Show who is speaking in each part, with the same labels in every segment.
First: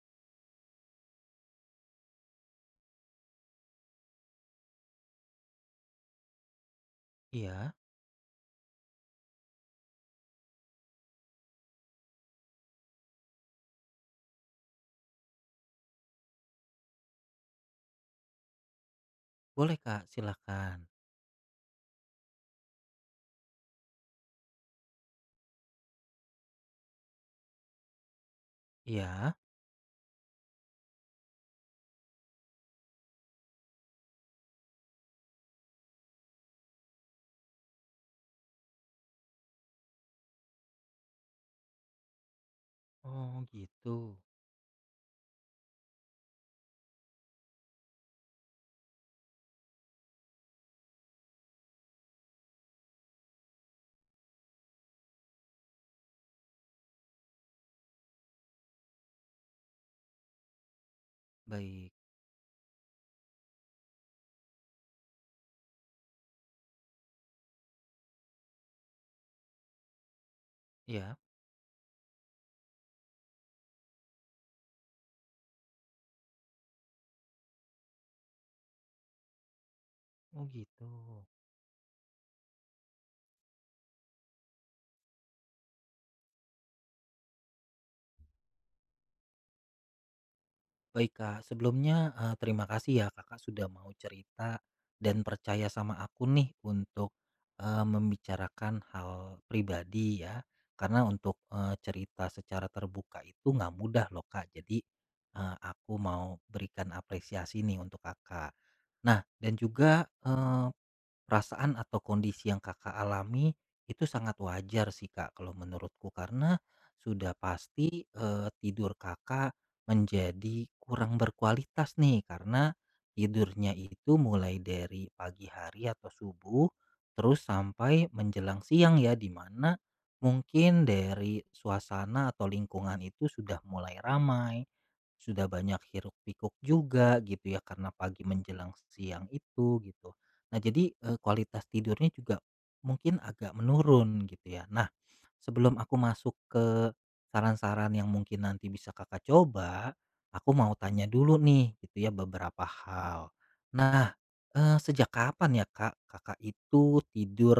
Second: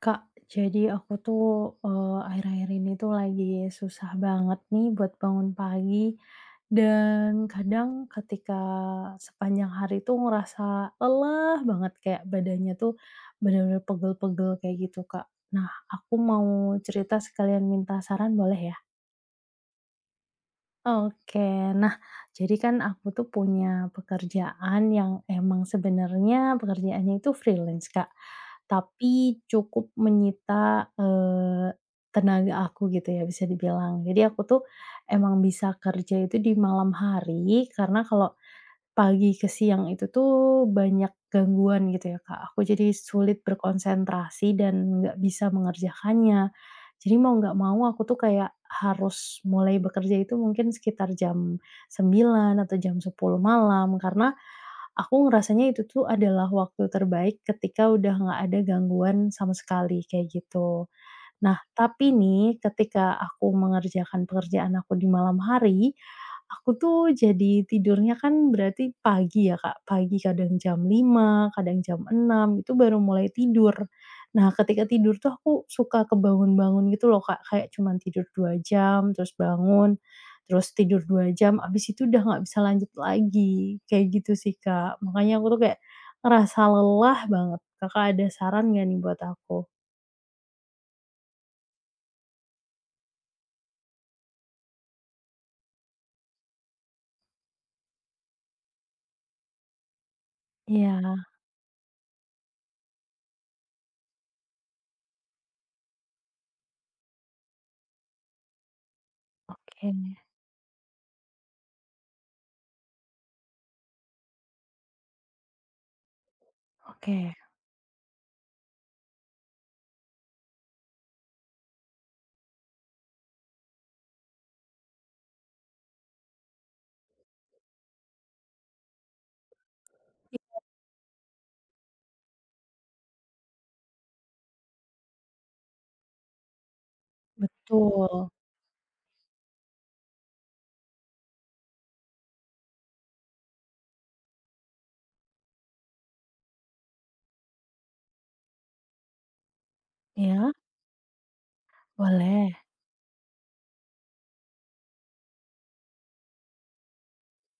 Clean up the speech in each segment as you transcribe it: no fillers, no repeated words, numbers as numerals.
Speaker 1: Kak, jadi aku tuh, akhir-akhir ini tuh lagi susah banget nih buat bangun pagi, dan
Speaker 2: Iya,
Speaker 1: kadang ketika sepanjang hari tuh ngerasa lelah banget, kayak badannya tuh benar-benar pegel-pegel kayak gitu, Kak. Nah, aku mau cerita sekalian minta saran boleh ya?
Speaker 2: boleh Kak, silakan.
Speaker 1: Oke. Nah, jadi kan aku tuh punya pekerjaan yang emang sebenarnya pekerjaannya itu freelance, Kak.
Speaker 2: Iya,
Speaker 1: Tapi cukup menyita, tenaga aku gitu ya bisa dibilang. Jadi aku tuh emang bisa kerja itu di malam hari karena kalau pagi ke siang itu tuh banyak gangguan gitu ya, Kak. Aku jadi
Speaker 2: oh
Speaker 1: sulit
Speaker 2: gitu.
Speaker 1: berkonsentrasi dan nggak bisa mengerjakannya. Jadi mau nggak mau aku tuh kayak harus mulai bekerja itu mungkin sekitar jam 9 atau jam 10 malam karena aku ngerasanya itu tuh adalah waktu terbaik ketika udah nggak ada gangguan sama sekali, kayak gitu. Nah,
Speaker 2: Baik,
Speaker 1: tapi nih ketika aku mengerjakan pekerjaan aku di malam hari, aku tuh jadi tidurnya kan berarti pagi ya, Kak. Pagi kadang jam
Speaker 2: iya,
Speaker 1: lima kadang jam 6 itu baru mulai tidur. Nah, ketika tidur tuh aku suka kebangun-bangun gitu loh, Kak. Kayak cuman tidur 2 jam, terus bangun,
Speaker 2: oh
Speaker 1: terus
Speaker 2: gitu.
Speaker 1: tidur 2 jam, abis itu udah nggak bisa lanjut lagi. Kayak gitu sih, Kak. Makanya aku tuh kayak ngerasa lelah banget. Kakak ada saran nggak nih buat aku?
Speaker 2: Baik Kak, sebelumnya terima kasih ya Kakak sudah mau cerita dan percaya sama aku nih untuk membicarakan hal pribadi ya. Karena
Speaker 1: Iya,
Speaker 2: untuk cerita secara terbuka itu nggak mudah loh Kak. Jadi aku mau berikan apresiasi nih untuk Kakak. Nah, dan
Speaker 1: oke.
Speaker 2: juga perasaan atau kondisi yang Kakak alami itu sangat wajar sih Kak kalau menurutku, karena sudah
Speaker 1: Oke,
Speaker 2: pasti tidur Kakak menjadi kurang berkualitas nih karena tidurnya itu mulai dari pagi hari atau subuh terus sampai menjelang siang ya, dimana
Speaker 1: i
Speaker 2: mungkin dari suasana atau lingkungan itu sudah mulai ramai, sudah banyak hiruk pikuk juga gitu ya, karena pagi
Speaker 1: betul.
Speaker 2: menjelang siang itu gitu. Nah jadi, kualitas tidurnya juga mungkin agak menurun gitu ya. Nah, sebelum aku masuk ke saran-saran yang mungkin nanti bisa Kakak coba, aku
Speaker 1: Iya,
Speaker 2: mau tanya dulu nih gitu ya
Speaker 1: boleh.
Speaker 2: beberapa hal. Nah, sejak kapan ya Kak, Kakak itu tidur,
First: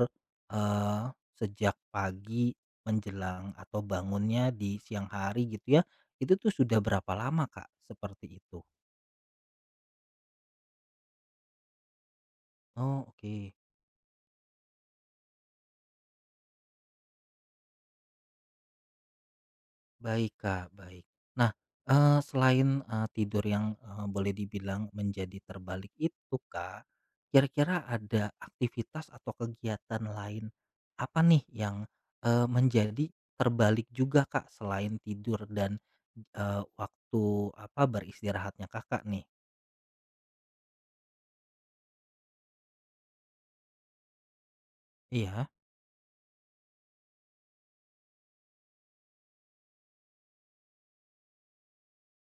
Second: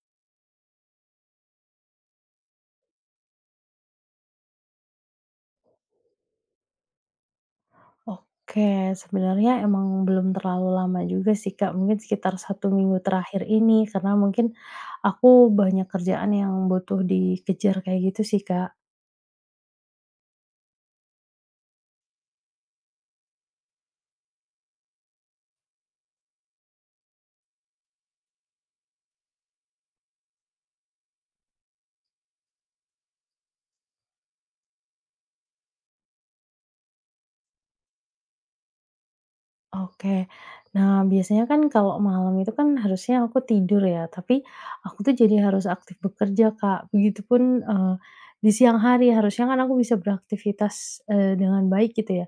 Speaker 2: eee, sejak pagi menjelang atau bangunnya di siang hari gitu ya, itu tuh sudah berapa lama Kak seperti itu?
Speaker 1: Oke, sebenarnya emang belum terlalu lama juga sih, Kak, mungkin sekitar 1 minggu
Speaker 2: Oh
Speaker 1: terakhir
Speaker 2: oke.
Speaker 1: ini, karena mungkin aku banyak kerjaan yang butuh dikejar kayak gitu sih, Kak.
Speaker 2: Baik, Kak, baik. Nah, selain, tidur yang, boleh dibilang menjadi terbalik itu, Kak, kira-kira ada aktivitas atau kegiatan lain apa nih yang, menjadi terbalik juga, Kak, selain tidur dan, waktu, apa, beristirahatnya Kakak nih?
Speaker 1: Oke. Nah, biasanya kan kalau malam itu kan harusnya aku tidur ya, tapi aku tuh jadi
Speaker 2: Iya.
Speaker 1: harus aktif bekerja, Kak. Begitupun, di siang hari harusnya kan aku bisa beraktivitas, dengan baik gitu ya.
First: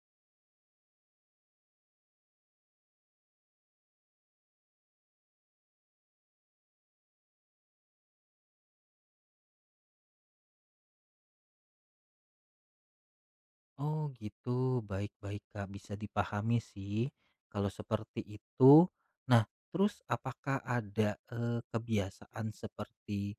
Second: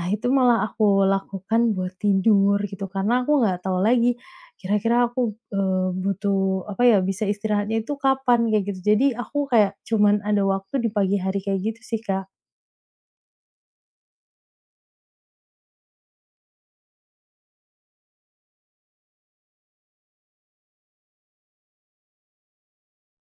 Speaker 1: Nah, itu malah aku lakukan buat tidur gitu, karena aku nggak tahu lagi kira-kira aku, butuh apa ya, bisa istirahatnya itu kapan kayak gitu. Jadi aku kayak cuman ada waktu di pagi hari kayak gitu sih, Kak.
Speaker 2: Oh gitu, baik-baik Kak, bisa dipahami sih kalau seperti itu. Nah, terus apakah ada kebiasaan seperti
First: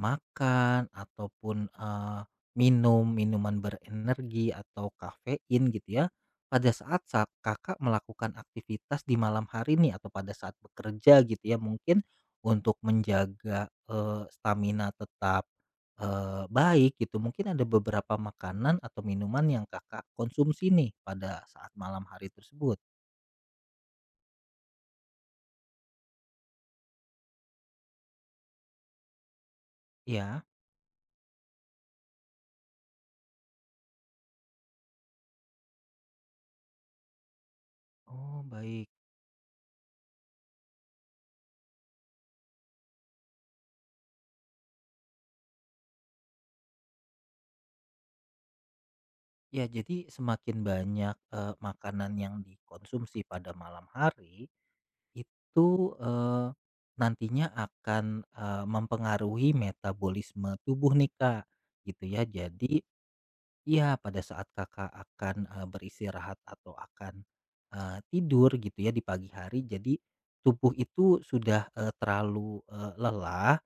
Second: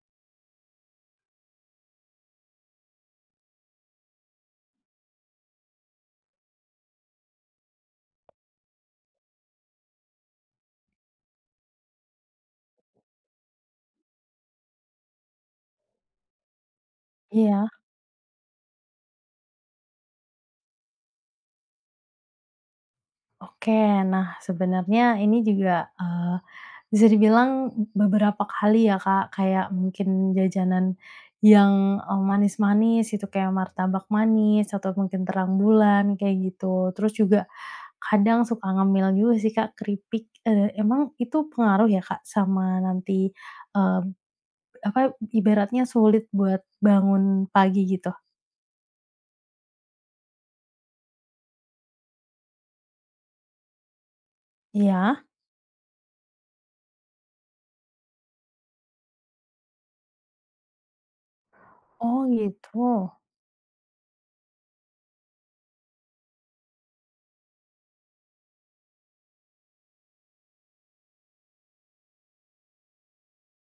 Speaker 2: makan ataupun minum minuman berenergi atau kafein gitu ya pada saat saat Kakak melakukan aktivitas di malam hari nih atau pada saat bekerja gitu ya, mungkin untuk menjaga stamina tetap baik gitu. Mungkin ada
Speaker 1: Iya.
Speaker 2: beberapa makanan atau minuman yang Kakak konsumsi nih pada saat malam hari tersebut?
Speaker 1: Oke, nah sebenarnya ini juga, bisa dibilang beberapa kali ya Kak, kayak mungkin
Speaker 2: Ya.
Speaker 1: jajanan yang, manis-manis itu kayak martabak manis atau mungkin terang bulan kayak gitu. Terus juga
Speaker 2: Oh,
Speaker 1: kadang suka
Speaker 2: baik.
Speaker 1: ngemil juga sih Kak, keripik, emang itu pengaruh ya Kak sama nanti, eee, apa ibaratnya sulit buat bangun pagi gitu?
Speaker 2: Ya, jadi semakin banyak, makanan yang dikonsumsi pada malam hari,
Speaker 1: Iya?
Speaker 2: itu, eee, nantinya akan, mempengaruhi metabolisme tubuh nih, Kak, gitu
Speaker 1: Oh
Speaker 2: ya. Jadi,
Speaker 1: gitu,
Speaker 2: iya, pada saat Kakak akan, beristirahat atau akan, tidur gitu ya di pagi hari, jadi tubuh itu sudah, terlalu, lelah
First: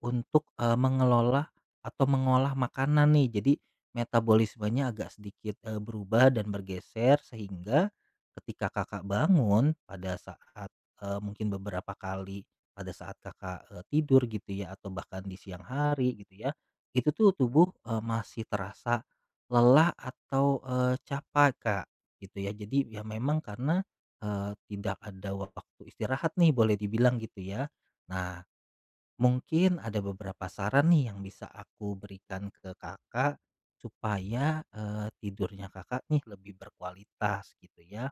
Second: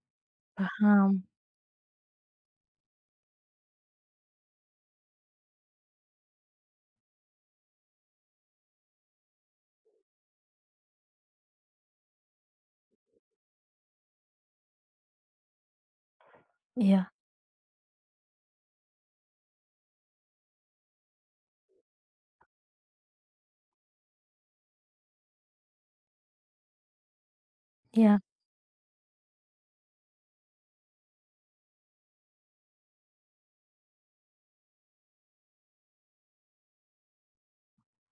Speaker 2: untuk,
Speaker 1: paham.
Speaker 2: mengelola atau mengolah makanan nih. Jadi metabolismenya agak sedikit, berubah dan bergeser, sehingga ketika Kakak bangun pada saat, mungkin beberapa kali pada saat Kakak, tidur gitu ya atau bahkan di siang hari gitu ya,
Speaker 1: Iya,
Speaker 2: itu tuh tubuh, masih terasa lelah atau, capek, Kak, gitu ya. Jadi ya memang karena, tidak ada waktu istirahat nih boleh dibilang gitu ya.
Speaker 1: iya,
Speaker 2: Nah, mungkin ada beberapa saran nih yang bisa aku berikan ke Kakak supaya, tidurnya Kakak nih lebih berkualitas gitu ya.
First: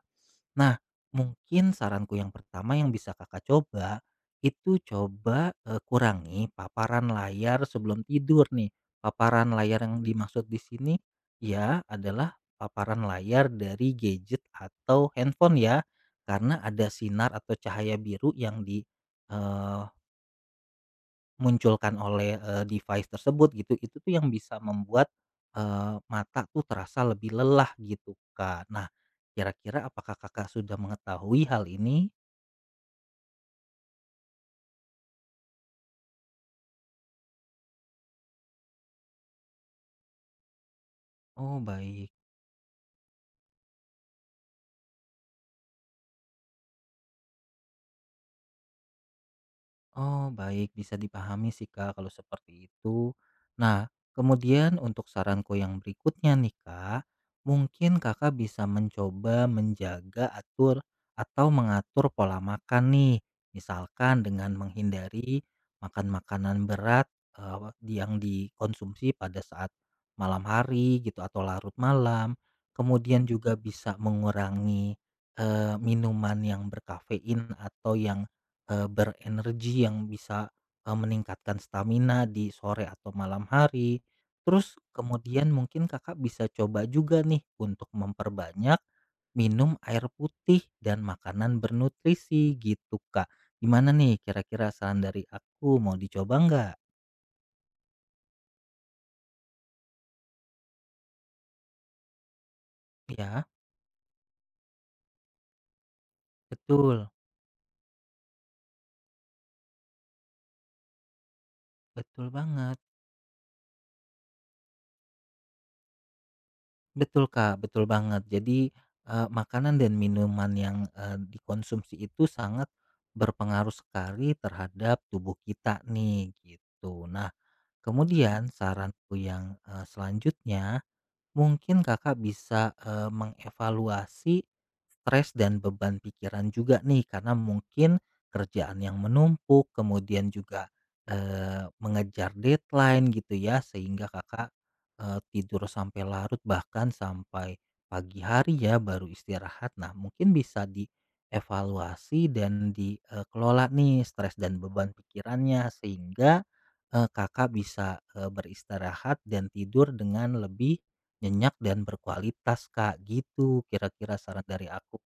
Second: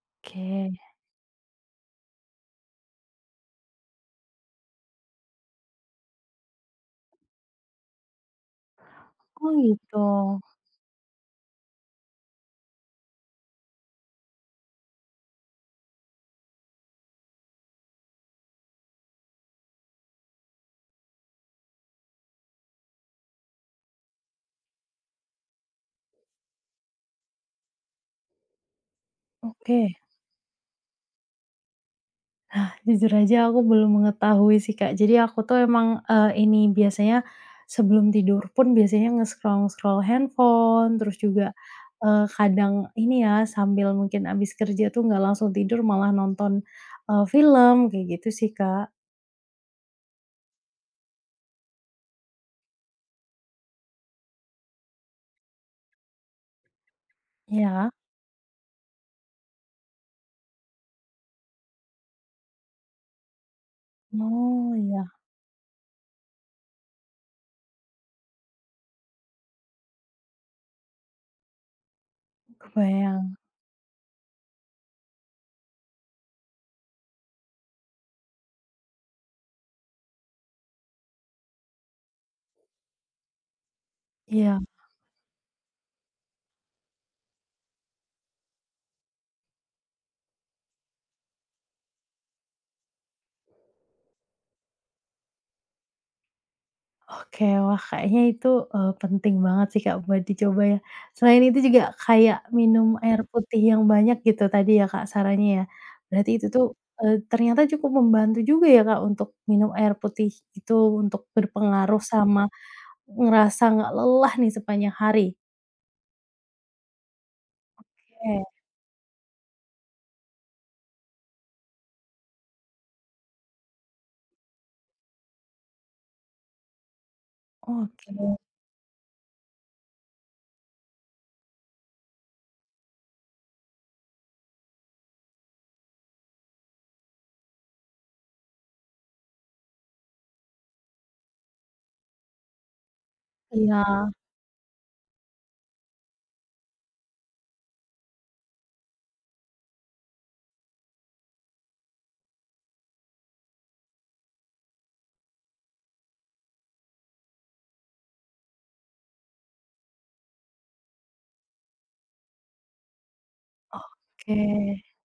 Speaker 2: Nah,
Speaker 1: oke.
Speaker 2: mungkin saranku yang pertama yang bisa Kakak coba, itu coba, kurangi paparan layar sebelum tidur nih. Paparan
Speaker 1: Oh
Speaker 2: layar
Speaker 1: gitu,
Speaker 2: yang dimaksud di sini ya adalah paparan layar dari gadget atau handphone ya, karena ada sinar atau cahaya biru yang di, munculkan oleh, device tersebut gitu, itu tuh yang bisa membuat, mata tuh terasa lebih lelah gitu, Kak. Nah, kira-kira
Speaker 1: oke.
Speaker 2: apakah Kakak sudah mengetahui hal ini?
Speaker 1: Nah, jujur aja aku belum mengetahui sih, Kak. Jadi aku tuh emang, ini biasanya sebelum tidur pun biasanya nge-scroll-scroll handphone, terus juga,
Speaker 2: Oh, baik.
Speaker 1: kadang ini ya, sambil mungkin abis kerja tuh nggak langsung tidur malah nonton, film, kayak gitu sih, Kak.
Speaker 2: Oh, baik, bisa dipahami sih Kak kalau seperti itu. Nah, kemudian untuk saranku yang berikutnya nih Kak,
Speaker 1: Ya,
Speaker 2: mungkin Kakak bisa mencoba menjaga atur atau mengatur pola makan nih. Misalkan dengan
Speaker 1: oh, iya,
Speaker 2: menghindari makan makanan berat yang dikonsumsi pada saat malam hari gitu atau larut malam. Kemudian
Speaker 1: kebayang.
Speaker 2: juga bisa mengurangi minuman yang berkafein atau yang berenergi yang bisa, meningkatkan stamina di sore atau malam hari.
Speaker 1: Iya.
Speaker 2: Terus kemudian mungkin Kakak bisa coba juga nih untuk memperbanyak minum air putih dan makanan bernutrisi gitu, Kak. Gimana nih kira-kira saran dari aku, mau dicoba nggak?
Speaker 1: Oke, wah kayaknya itu, penting banget sih, Kak, buat dicoba ya. Selain itu juga kayak minum air Mhm.
Speaker 2: Ya.
Speaker 1: putih yang banyak gitu tadi ya, Kak, sarannya ya. Berarti itu tuh,
Speaker 2: Betul,
Speaker 1: ternyata cukup membantu juga ya, Kak, untuk minum air putih itu untuk berpengaruh
Speaker 2: betul
Speaker 1: sama
Speaker 2: banget.
Speaker 1: ngerasa nggak lelah nih sepanjang hari.
Speaker 2: Betul Kak, betul banget.
Speaker 1: Oke,
Speaker 2: Jadi, makanan dan minuman yang, dikonsumsi itu sangat berpengaruh sekali terhadap tubuh kita nih, gitu. Nah,
Speaker 1: oke,
Speaker 2: kemudian saranku yang, selanjutnya mungkin Kakak bisa, mengevaluasi stres dan beban pikiran juga nih, karena mungkin kerjaan yang menumpuk, kemudian juga, mengejar deadline gitu ya,
Speaker 1: iya,
Speaker 2: sehingga Kakak, tidur sampai larut bahkan sampai pagi hari ya baru istirahat. Nah mungkin bisa dievaluasi dan dikelola nih stres dan beban pikirannya sehingga, Kakak bisa, beristirahat dan tidur dengan lebih nyenyak dan berkualitas, Kak, gitu kira-kira
Speaker 1: oke.
Speaker 2: saran dari aku.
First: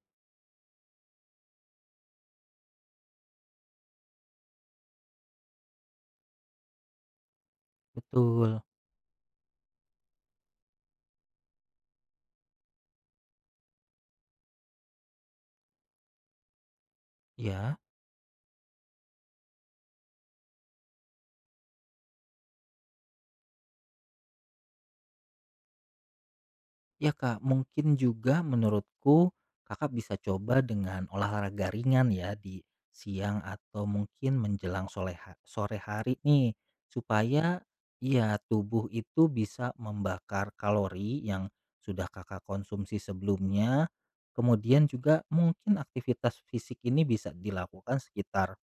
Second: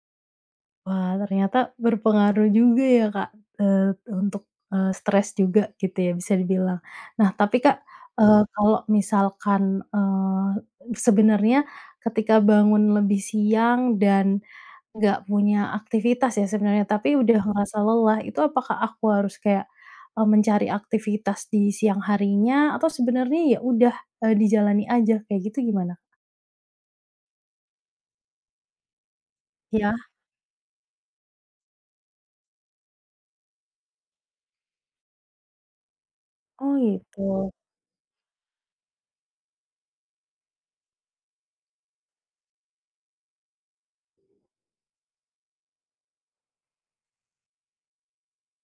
Speaker 1: Wah, ternyata berpengaruh juga ya, Kak, untuk, stres juga gitu ya bisa dibilang. Nah, tapi Kak,
Speaker 2: Betul.
Speaker 1: kalau misalkan, sebenarnya ketika bangun lebih siang dan nggak punya aktivitas ya sebenarnya, tapi udah ngerasa
Speaker 2: Ya,
Speaker 1: lelah, itu apakah aku harus kayak, mencari aktivitas di siang harinya atau sebenarnya ya udah, dijalani aja kayak gitu gimana?
Speaker 2: ya, Kak, mungkin juga menurutku Kakak
Speaker 1: Ya.
Speaker 2: bisa coba dengan olahraga ringan ya di siang atau mungkin menjelang sore, sore hari nih
Speaker 1: Oh gitu.
Speaker 2: supaya ya tubuh itu bisa membakar kalori yang sudah Kakak konsumsi sebelumnya. Kemudian juga mungkin aktivitas fisik ini bisa dilakukan sekitar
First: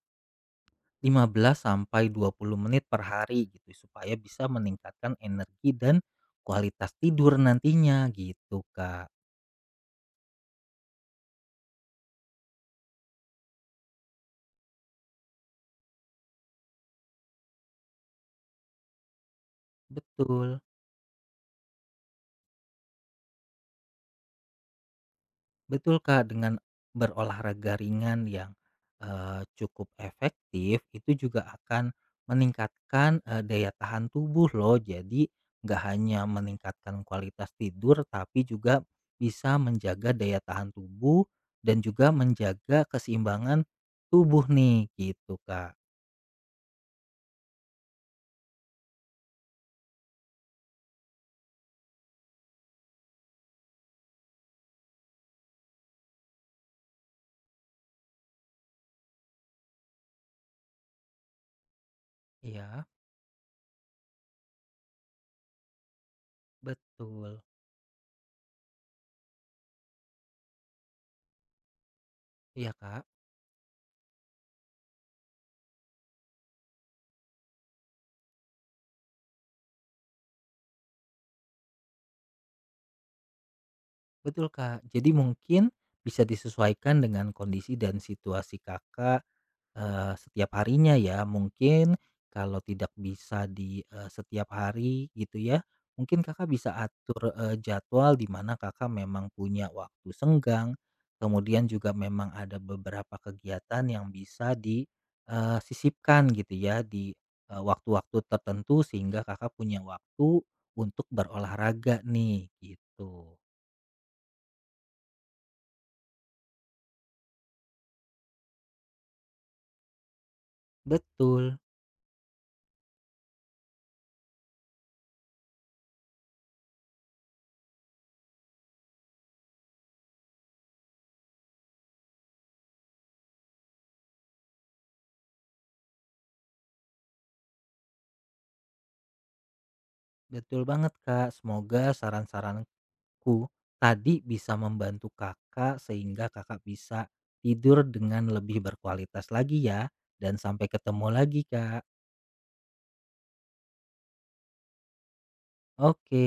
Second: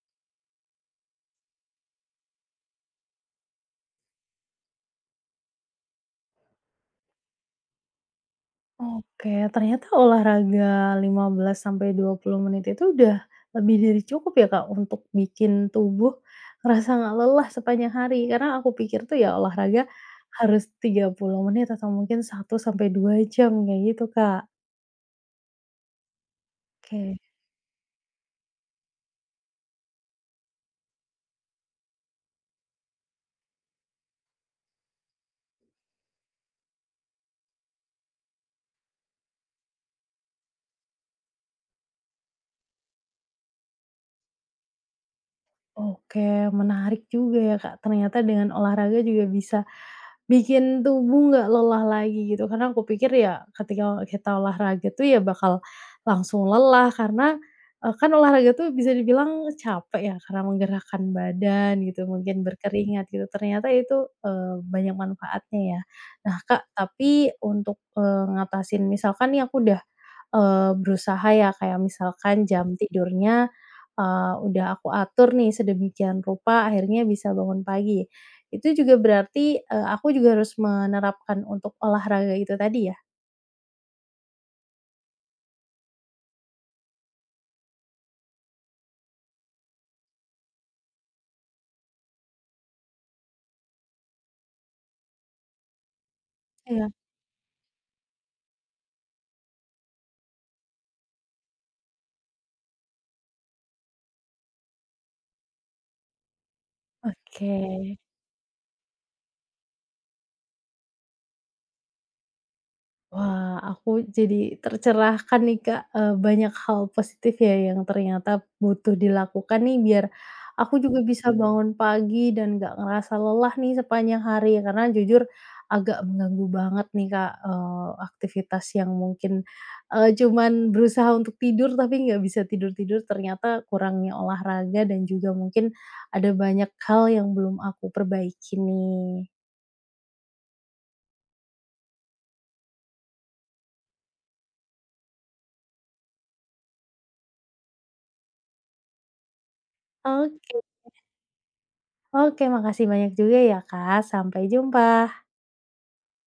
Speaker 2: 15 sampai 20 menit per hari gitu supaya bisa meningkatkan energi dan kualitas tidur nantinya gitu, Kak.
Speaker 1: Oke, ternyata olahraga 15 sampai 20 menit itu udah lebih dari cukup ya, Kak, untuk bikin tubuh ngerasa nggak lelah sepanjang hari. Karena aku pikir tuh ya olahraga
Speaker 2: Betul.
Speaker 1: harus 30 menit atau mungkin 1 sampai 2 jam kayak gitu, Kak.
Speaker 2: Betul, Kak, dengan
Speaker 1: Oke,
Speaker 2: berolahraga ringan yang cukup efektif itu juga akan meningkatkan daya tahan tubuh loh. Jadi nggak hanya meningkatkan kualitas tidur tapi juga bisa menjaga daya tahan tubuh dan juga menjaga keseimbangan tubuh nih gitu, Kak.
Speaker 1: oke, menarik juga ya, Kak, ternyata dengan olahraga juga bisa bikin tubuh nggak lelah lagi gitu, karena aku pikir ya ketika kita olahraga tuh ya bakal langsung lelah karena, kan olahraga tuh bisa dibilang capek ya karena menggerakkan badan gitu, mungkin
Speaker 2: Iya,
Speaker 1: berkeringat gitu, ternyata itu, banyak manfaatnya ya. Nah Kak, tapi
Speaker 2: betul.
Speaker 1: untuk, ngatasin misalkan nih aku udah, berusaha ya kayak misalkan
Speaker 2: Iya,
Speaker 1: jam
Speaker 2: Kak.
Speaker 1: tidurnya, udah aku atur nih sedemikian rupa akhirnya bisa bangun pagi ya. Itu juga berarti, aku juga harus menerapkan untuk olahraga itu tadi ya?
Speaker 2: Betul, Kak. Jadi mungkin bisa disesuaikan dengan kondisi dan situasi Kakak, setiap harinya ya. Mungkin kalau tidak bisa di, setiap hari gitu ya, mungkin Kakak bisa
Speaker 1: Iya,
Speaker 2: atur, jadwal di mana Kakak memang punya waktu senggang, kemudian juga memang ada beberapa kegiatan yang bisa disisipkan gitu ya di,
Speaker 1: oke.
Speaker 2: waktu-waktu tertentu sehingga Kakak punya waktu untuk berolahraga nih, gitu.
Speaker 1: Wah, aku jadi tercerahkan nih, Kak, banyak hal positif ya yang ternyata butuh dilakukan nih biar aku juga bisa
Speaker 2: Betul,
Speaker 1: bangun pagi dan nggak ngerasa lelah nih sepanjang hari. Ya. Karena jujur agak mengganggu banget nih, Kak, aktivitas yang mungkin, cuman berusaha untuk tidur tapi nggak bisa tidur-tidur, ternyata kurangnya olahraga dan juga mungkin ada banyak hal yang belum aku perbaiki nih.
Speaker 2: betul banget, Kak. Semoga saran-saranku tadi bisa membantu Kakak sehingga Kakak bisa tidur dengan lebih berkualitas lagi ya. Dan
Speaker 1: Oke.
Speaker 2: sampai ketemu lagi, Kak.
Speaker 1: Oke, makasih banyak juga ya, Kak. Sampai jumpa.
Speaker 2: Oke.